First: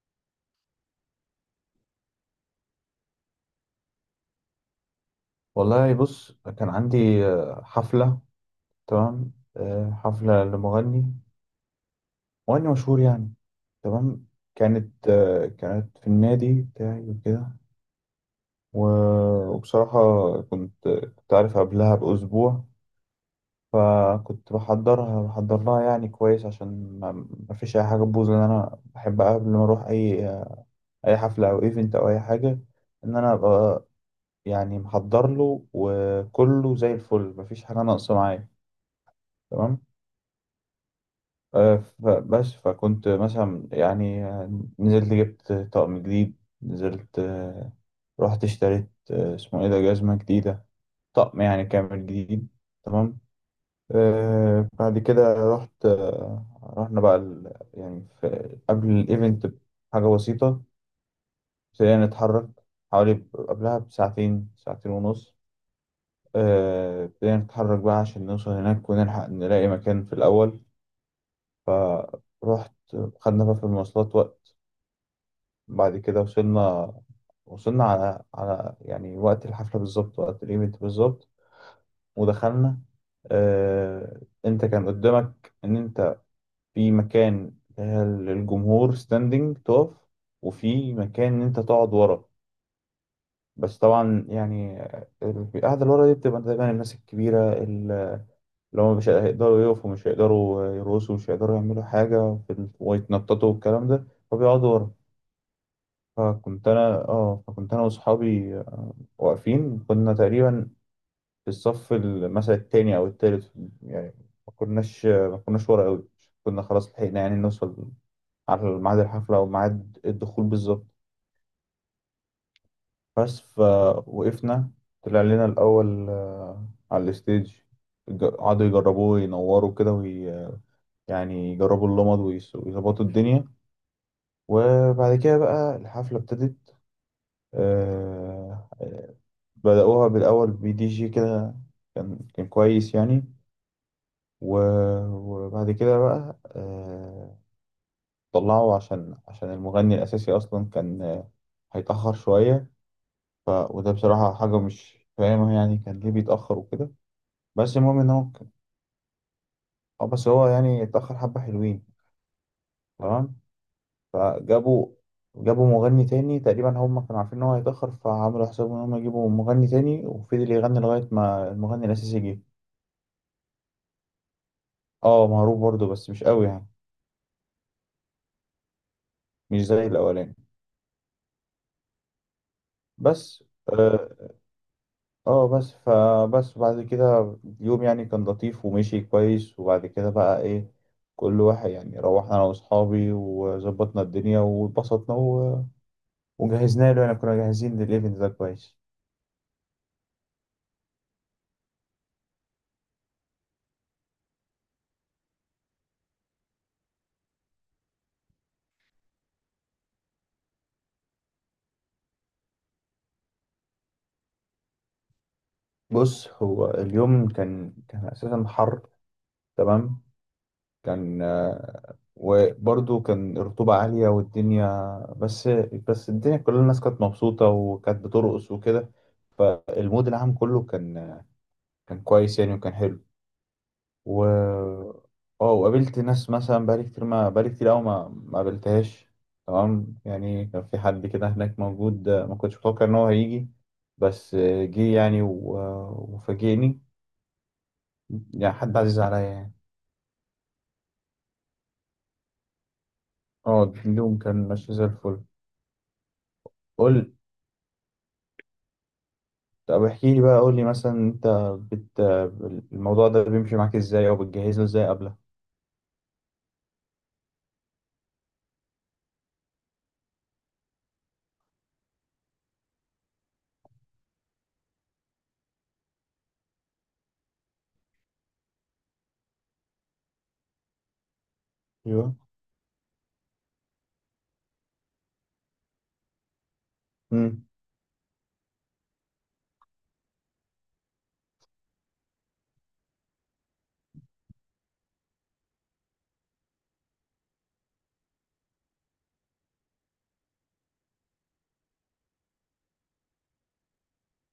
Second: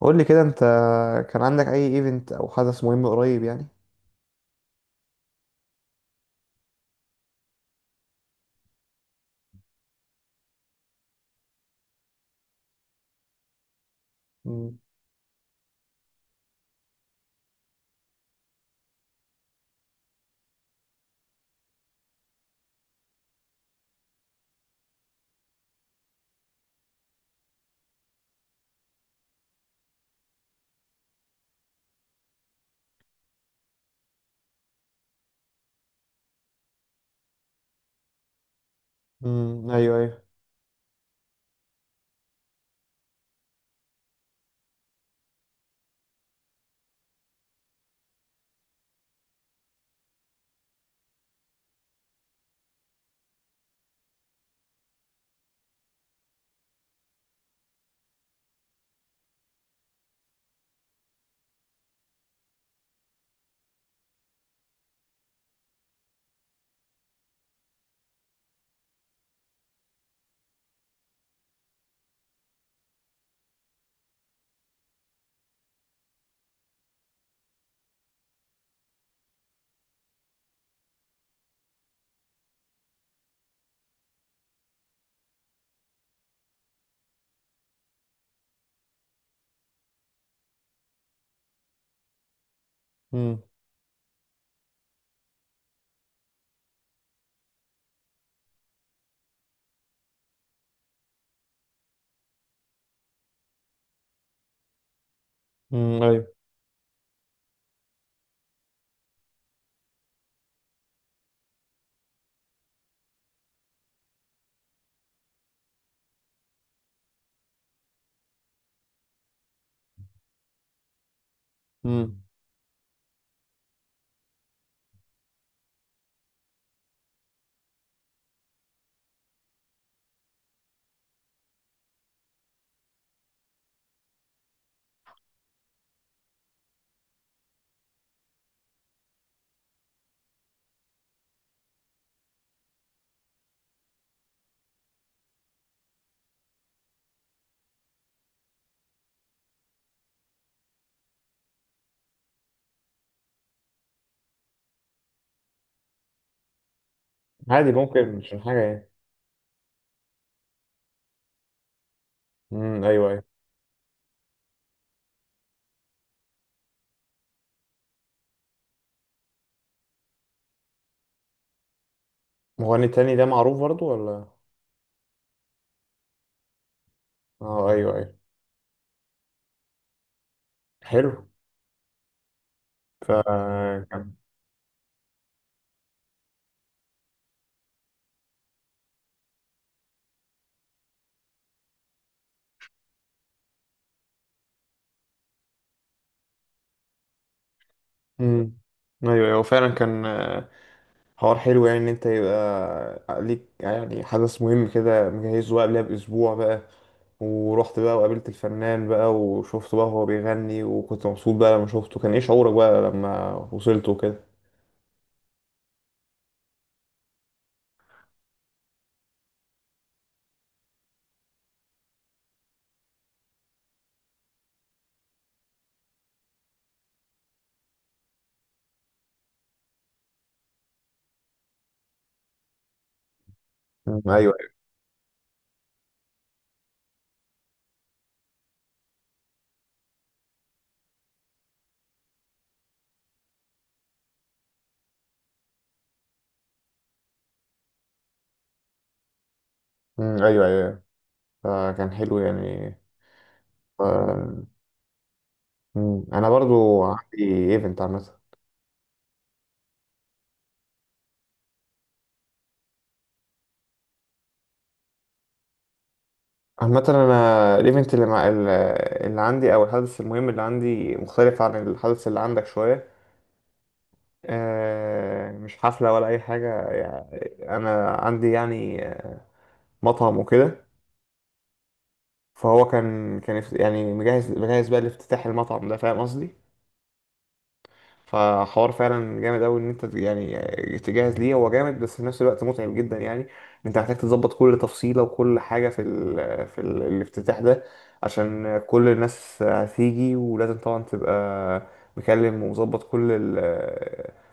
قول لي كده انت كان عندك اي ايفنت او حدث مهم قريب يعني. والله بص، كان عندي حفلة. تمام، حفلة لمغني، مشهور يعني. تمام. مم. كانت في النادي بتاعي وكده. وبصراحة، كنت عارف قبلها بأسبوع، فكنت بحضر لها يعني كويس، عشان ما فيش أي حاجة تبوظ، لأن أنا بحب قبل ما أروح أي حفلة أو إيفنت أو أي حاجة، إن أنا أبقى يعني محضر له، وكله زي الفل، مفيش حاجة ناقصة معايا. مم. تمام. ايوه ايوه. فكنت مثلا يعني نزلت، جبت طقم جديد. نزلت آه، رحت اشتريت، اسمه ايه ده، جزمة جديدة، طقم يعني كامل جديد. تمام. بعد كده رحت آه، رحنا بقى، يعني في قبل الايفنت بحاجة بسيطة، ابتدينا نتحرك حوالي قبلها ساعتين ونص. ابتدينا نتحرك بقى عشان نوصل هناك ونلحق نلاقي مكان في الأول. فرحت، خدنا بقى في المواصلات وقت، بعد كده وصلنا. وصلنا على يعني وقت الحفلة بالظبط، وقت الايفنت بالظبط، ودخلنا. انت كان قدامك ان انت في مكان للجمهور ستاندنج تقف، وفي مكان ان انت تقعد ورا. مم. بس طبعا يعني، القعدة اللي ورا دي بتبقى دايما الناس الكبيرة اللي هم مش هيقدروا يقفوا، مش هيقدروا يرقصوا، مش هيقدروا يعملوا حاجة في ويتنططوا والكلام ده، فبيقعدوا ورا. مم. ايوه. فكنت انا واصحابي واقفين، كنا تقريبا في الصف، مثلا التاني او التالت يعني، ما كناش ورا قوي، كنا خلاص لحقنا يعني نوصل على ميعاد الحفلة او ميعاد الدخول بالظبط. مم. بس فوقفنا. طلع لنا الاول على الستيج، قعدوا يجربوه، ينوروا كده، يعني يجربوا اللمض، ويظبطوا الدنيا. وبعد كده بقى الحفلة ابتدت. آه... آه، بدأوها بالأول بدي جي كده. كان كويس يعني. و- وبعد كده بقى، طلعه عشان المغني الأساسي أصلا كان هيتأخر شوية. وده بصراحة حاجة مش فاهمها يعني، كان ليه بيتأخر وكده. عادي بس المهم ممكن إن هو مش ك- حاجه يعني. آه، بس هو يعني اتأخر حبة حلوين. مم. ايوه ايوه. تمام. فجابوا جابوا مغني تاني. تقريبا هم كانوا عارفين إن هو هيتأخر، فعملوا حسابهم إن هم يجيبوا مغني تاني وفضل يغني لغاية ما المغني الأساسي جه. مغني تاني ده معروف برضو ولا؟ اه، معروف برضه بس مش قوي يعني، اه ايوه ايوه. مش زي الأولاني. حلو. ف بس كان. آه، اه بس فبس بعد كده اليوم يعني كان لطيف ومشي كويس، وبعد كده بقى ايه، كل واحد يعني روحنا انا واصحابي وظبطنا الدنيا واتبسطنا، وجهزنا له يعني، كنا جاهزين للايفنت ده مم. كويس. ايوه ايوه فعلا كان حوار حلو يعني ان انت يبقى ليك يعني حدث مهم كده مجهزه بقى قبلها باسبوع بقى، ورحت بقى وقابلت الفنان بقى وشفته بقى وهو بيغني وكنت مبسوط بقى لما شفته. كان ايه شعورك بقى لما وصلت وكده؟ بص، هو اليوم كان اساسا حر. تمام. كان آه، وبرضه كان الرطوبة عالية والدنيا، بس، الدنيا كل الناس كانت مبسوطة وكانت بترقص وكده، فالمود العام كله كان كويس يعني، وكان حلو. مم. ايوه أيوه. و اه وقابلت ناس مثلا، بقالي كتير ما بقالي كتير قوي، ما قابلتهاش. تمام يعني، كان في حد كده هناك موجود، ما كنتش متوقع ان هو هيجي، بس جه يعني، وفاجئني يعني، حد عزيز عليا يعني. مم، ايوه ايوه. فكان حلو يعني. اه، اليوم ف... كان ماشي زي الفل. مم. انا برضو قول. عندي ايفنت عامه. طب احكي لي بقى، قول لي مثلا، انت بت الموضوع ده بيمشي معاك ازاي او بتجهز له ازاي قبله؟ عامه انا الايفنت اللي مع اللي عندي او الحدث المهم اللي عندي مختلف عن الحدث اللي عندك شويه. مش حفله ولا اي حاجه يعني. انا عندي يعني مطعم وكده. ايوه. فهو كان يعني مجهز بقى لافتتاح المطعم ده، فاهم قصدي؟ امم. فحوار فعلا جامد قوي ان انت يعني تجهز ليه. هو جامد بس في نفس الوقت متعب جدا يعني. انت محتاج تظبط كل تفصيله وكل حاجه في ال الافتتاح ده، عشان كل الناس هتيجي. ولازم طبعا تبقى مكلم ومظبط كل ال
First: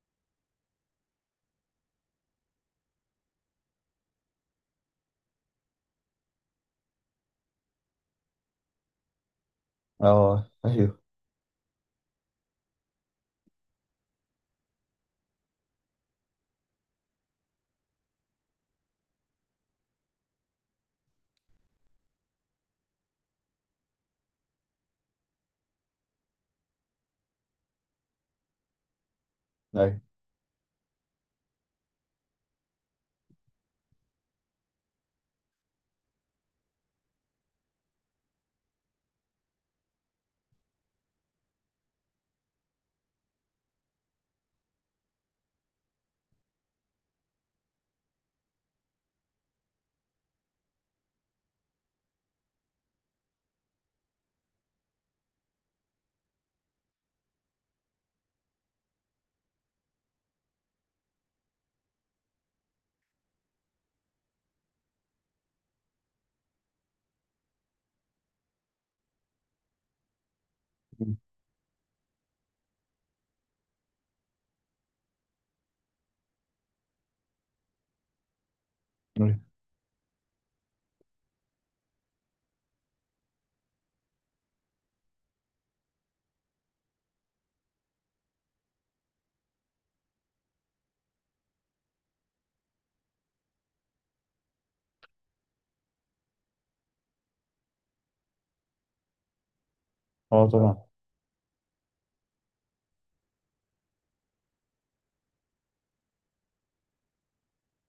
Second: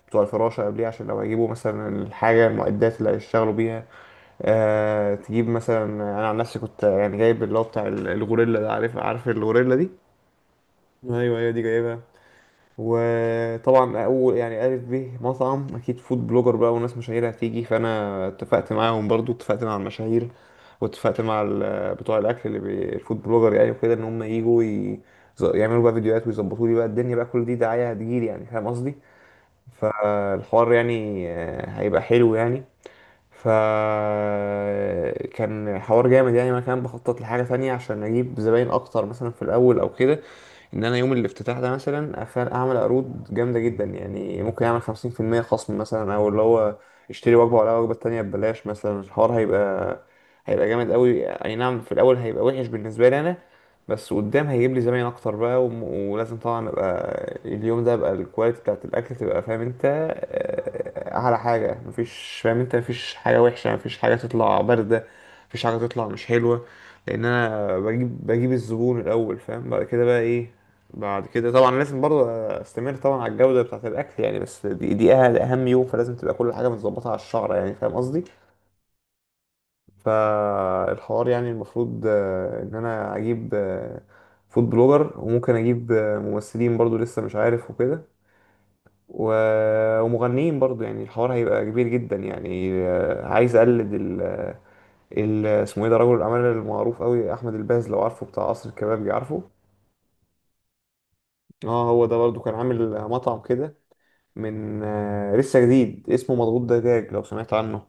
بتوع الفراشه قبليه، عشان لو هيجيبوا مثلا الحاجه المعدات اللي هيشتغلوا بيها. آه، تجيب مثلا. انا عن نفسي كنت يعني جايب اللي هو بتاع الغوريلا ده. عارف؟ عارف الغوريلا دي؟ اه ايوه ايوه ايوه دي جايبها. وطبعا اول يعني الف ب مطعم اكيد فود بلوجر بقى وناس مشاهير هتيجي، فانا اتفقت معاهم. برضو اتفقت مع المشاهير واتفقت مع بتوع الاكل اللي الفود بلوجر يعني وكده، ان هم يجوا يعملوا بقى فيديوهات ويظبطوا لي بقى الدنيا بقى. كل دي دعايه هتجيلي يعني، فاهم قصدي؟ ايوه. فالحوار يعني هيبقى حلو يعني. فكان حوار جامد يعني. ما كان بخطط لحاجة تانية عشان أجيب زباين أكتر مثلا في الأول أو كده، ان انا يوم الافتتاح ده مثلا اعمل عروض جامده جدا يعني. ممكن اعمل 50% خصم مثلا، او اللي هو اشتري وجبه ولا وجبه تانية ببلاش مثلا. الحوار هيبقى جامد قوي. اي نعم في الاول هيبقى وحش بالنسبه لي انا، بس قدام هيجيب لي زباين اكتر بقى. ولازم طبعا ابقى اليوم ده ابقى الكواليتي بتاعت الاكل تبقى فاهم انت اعلى حاجه. مفيش فاهم انت، مفيش حاجه وحشه، مفيش حاجه تطلع بارده، مفيش حاجه تطلع مش حلوه. لان انا بجيب الزبون الاول، فاهم؟ بعد كده بقى ايه، بعد كده طبعا لازم برضه استمر طبعا على الجودة بتاعة الأكل يعني. بس دي أهم يوم، فلازم تبقى كل حاجة متظبطة على الشعرة يعني، فاهم قصدي؟ أمم. فالحوار يعني المفروض إن أنا أجيب فود بلوجر، وممكن أجيب ممثلين برضه لسه مش عارف وكده. ومغنيين برضه يعني. الحوار هيبقى كبير جدا يعني. عايز أقلد ال اسمه ايه ده، رجل الأعمال المعروف قوي أحمد الباز، لو عارفه، بتاع قصر الكبابجي، عارفه؟ اه طبعا. اه هو ده برضه كان عامل مطعم كده من لسه جديد، اسمه مضغوط دجاج، لو سمعت عنه.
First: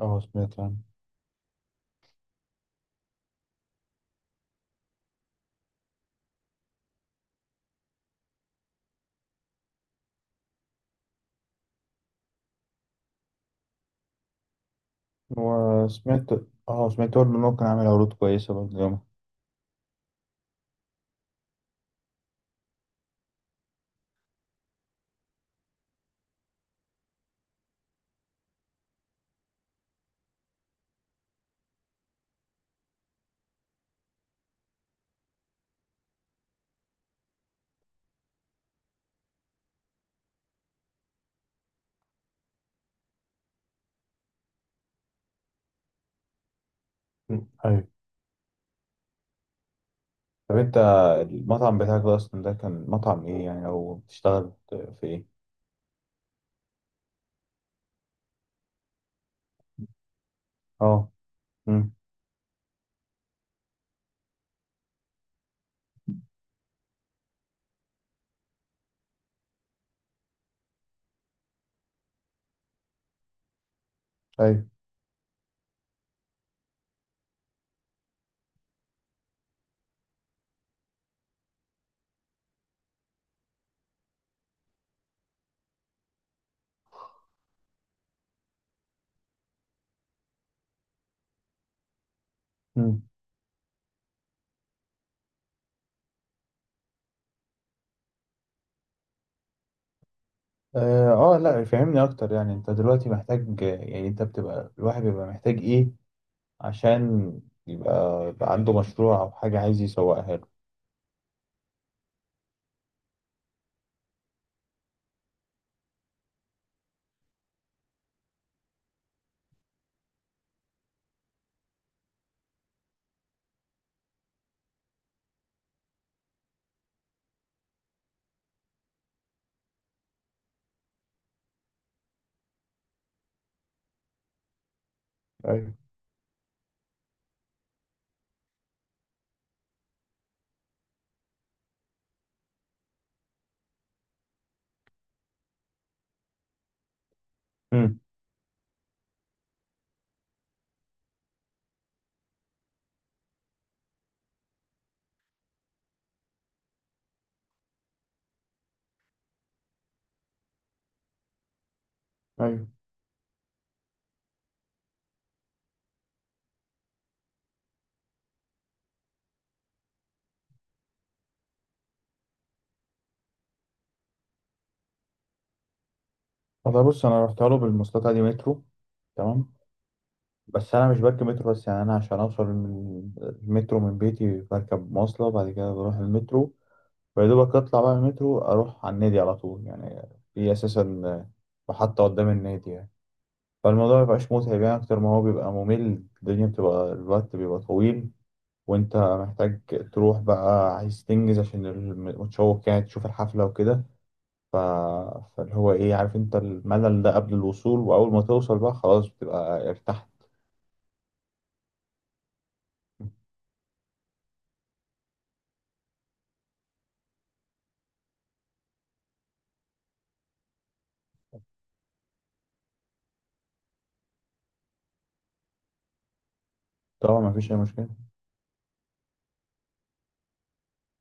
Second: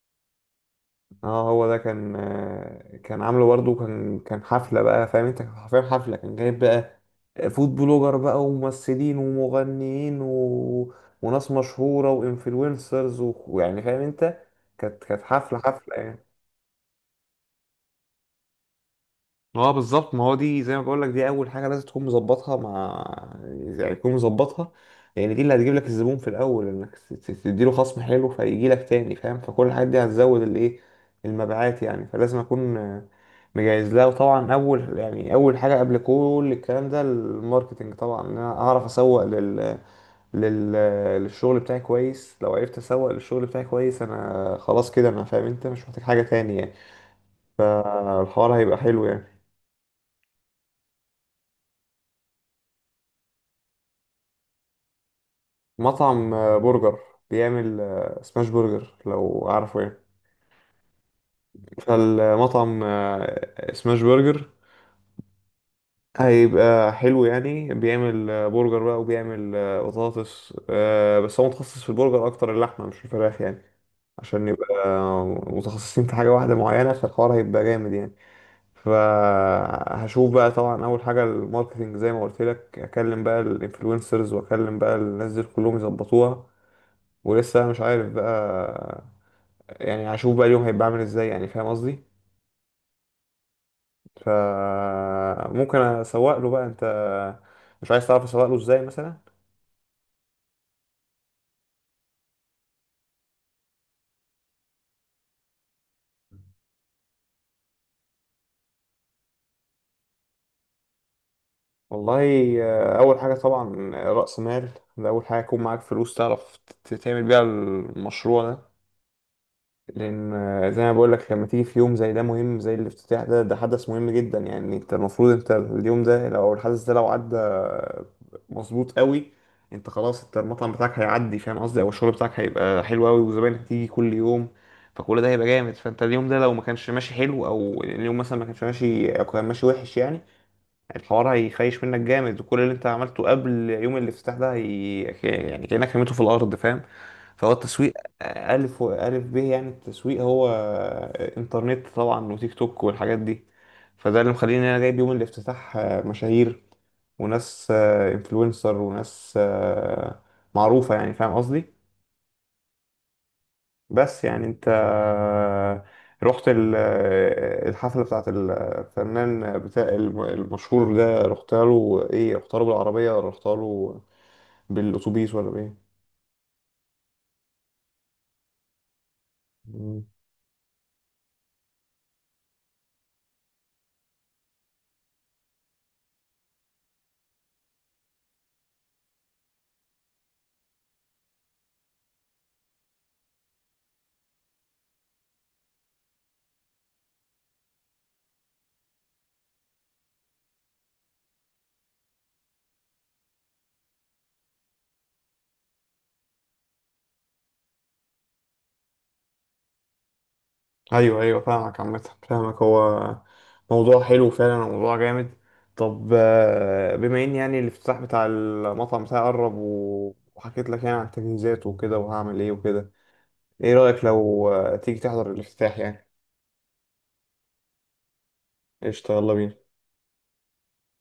اه سمعت عنه. اه هو ده كان كان عامله برضه. كان حفلة بقى، فاهم انت؟ كان حرفيا حفلة. كان جايب بقى فود بلوجر بقى وممثلين ومغنيين وناس مشهورة وانفلونسرز ويعني فاهم انت. كانت حفلة يعني. وسمعت اه سمعت برضه إن هو كان عامل عروض كويسة برضه يومها. اه بالظبط. ما هو دي زي ما بقول لك، دي اول حاجه لازم تكون مظبطها مع، يعني تكون مظبطها، لان دي اللي هتجيب لك الزبون في الاول. انك تديله خصم حلو فيجي لك تاني، فاهم؟ فكل الحاجات دي هتزود الايه، المبيعات يعني. فلازم اكون مجهز لها. وطبعا اول يعني اول حاجه قبل كل الكلام ده الماركتنج طبعا، ان انا اعرف اسوق لل... للشغل بتاعي كويس. لو عرفت اسوق للشغل بتاعي كويس انا خلاص كده انا فاهم انت، مش محتاج حاجه تاني يعني. مم. أيوة. فالحوار هيبقى حلو يعني. طب أنت، المطعم بتاعك ده أصلا ده كان مطعم إيه يعني، أو بتشتغل في إيه؟ مطعم برجر، بيعمل سماش برجر، لو عارفه يعني. اه. أمم. فالمطعم سماش برجر هيبقى حلو يعني. بيعمل برجر بقى وبيعمل بطاطس. بس هو متخصص في البرجر اكتر، اللحمة مش الفراخ يعني. عشان يبقى أيوه. متخصصين في حاجة واحدة معينة، فالحوار هيبقى جامد يعني. فهشوف بقى طبعا اول حاجة الماركتينج، زي ما قلت لك، اكلم بقى الانفلونسرز واكلم بقى الناس دي كلهم يظبطوها. ولسه مش عارف بقى يعني. هشوف بقى اليوم هيبقى عامل ازاي يعني، فاهم قصدي؟ أمم. ف ممكن اسوق له بقى. انت مش عايز تعرف اسوق له ازاي مثلا؟ اه، لا، فهمني أكتر يعني، أنت دلوقتي محتاج، يعني أنت الواحد بيبقى محتاج إيه عشان يبقى عنده مشروع أو حاجة عايز يسوقها له؟ والله اول حاجه طبعا راس مال. ده اول حاجه، يكون معاك فلوس تعرف تعمل بيها المشروع ده. لان زي ما بقول لك، لما تيجي في يوم زي ده مهم زي الافتتاح ده، ده حدث مهم جدا يعني. انت المفروض انت اليوم ده لو الحدث ده لو عدى مظبوط قوي، انت خلاص، انت المطعم بتاعك هيعدي، فاهم قصدي؟ او الشغل بتاعك هيبقى حلو قوي وزباينك هتيجي كل يوم، فكل ده هيبقى جامد. أيوة. فانت اليوم ده لو ما كانش ماشي حلو، او اليوم مثلا ما كانش ماشي او كان ماشي وحش يعني، الحوار هيخيش منك جامد، وكل اللي انت عملته قبل يوم الافتتاح ده يعني كأنك رميته في الارض، فاهم؟ فهو التسويق أمم. ألف ألف به يعني. التسويق هو إنترنت طبعا وتيك توك والحاجات دي. فده اللي مخليني أنا جايب يوم الافتتاح مشاهير، وناس انفلونسر، وناس معروفة يعني، فاهم قصدي؟ أيوة. بس يعني انت رحت الحفلة بتاعت الفنان بتاع المشهور ده، رحتها له ايه، رحتها له بالعربية ولا رحتها له بالأتوبيس ولا بايه؟ والله بص، انا رحت له بالمواصلات عادي، مترو. تمام. مم. بس انا مش بركب مترو بس، يعني انا عشان اوصل من من بيتي بركب مواصله، بعد كده بروح المترو، ويا دوبك اطلع بقى من المترو اروح على النادي على طول يعني، في اساسا محطه قدام النادي يعني. فالموضوع مبيبقاش متعب يعني، اكتر ما هو بيبقى ممل، الدنيا بتبقى، الوقت بيبقى طويل، وانت محتاج تروح بقى، عايز تنجز عشان متشوق يعني تشوف الحفله وكده. ف... فاللي هو ايه، عارف انت الملل ده قبل الوصول، واول ما توصل بقى خلاص بتبقى ارتحت. ايوه ايوه فاهمك. عامة فاهمك، هو موضوع حلو فعلا وموضوع جامد. طب بما ان يعني الافتتاح بتاع المطعم بتاعي قرب، وحكيت لك يعني عن التجهيزات وكده وهعمل ايه وكده، ايه رأيك لو تيجي تحضر الافتتاح يعني؟ طبعا مفيش اي مشكله. قشطة، يلا بينا.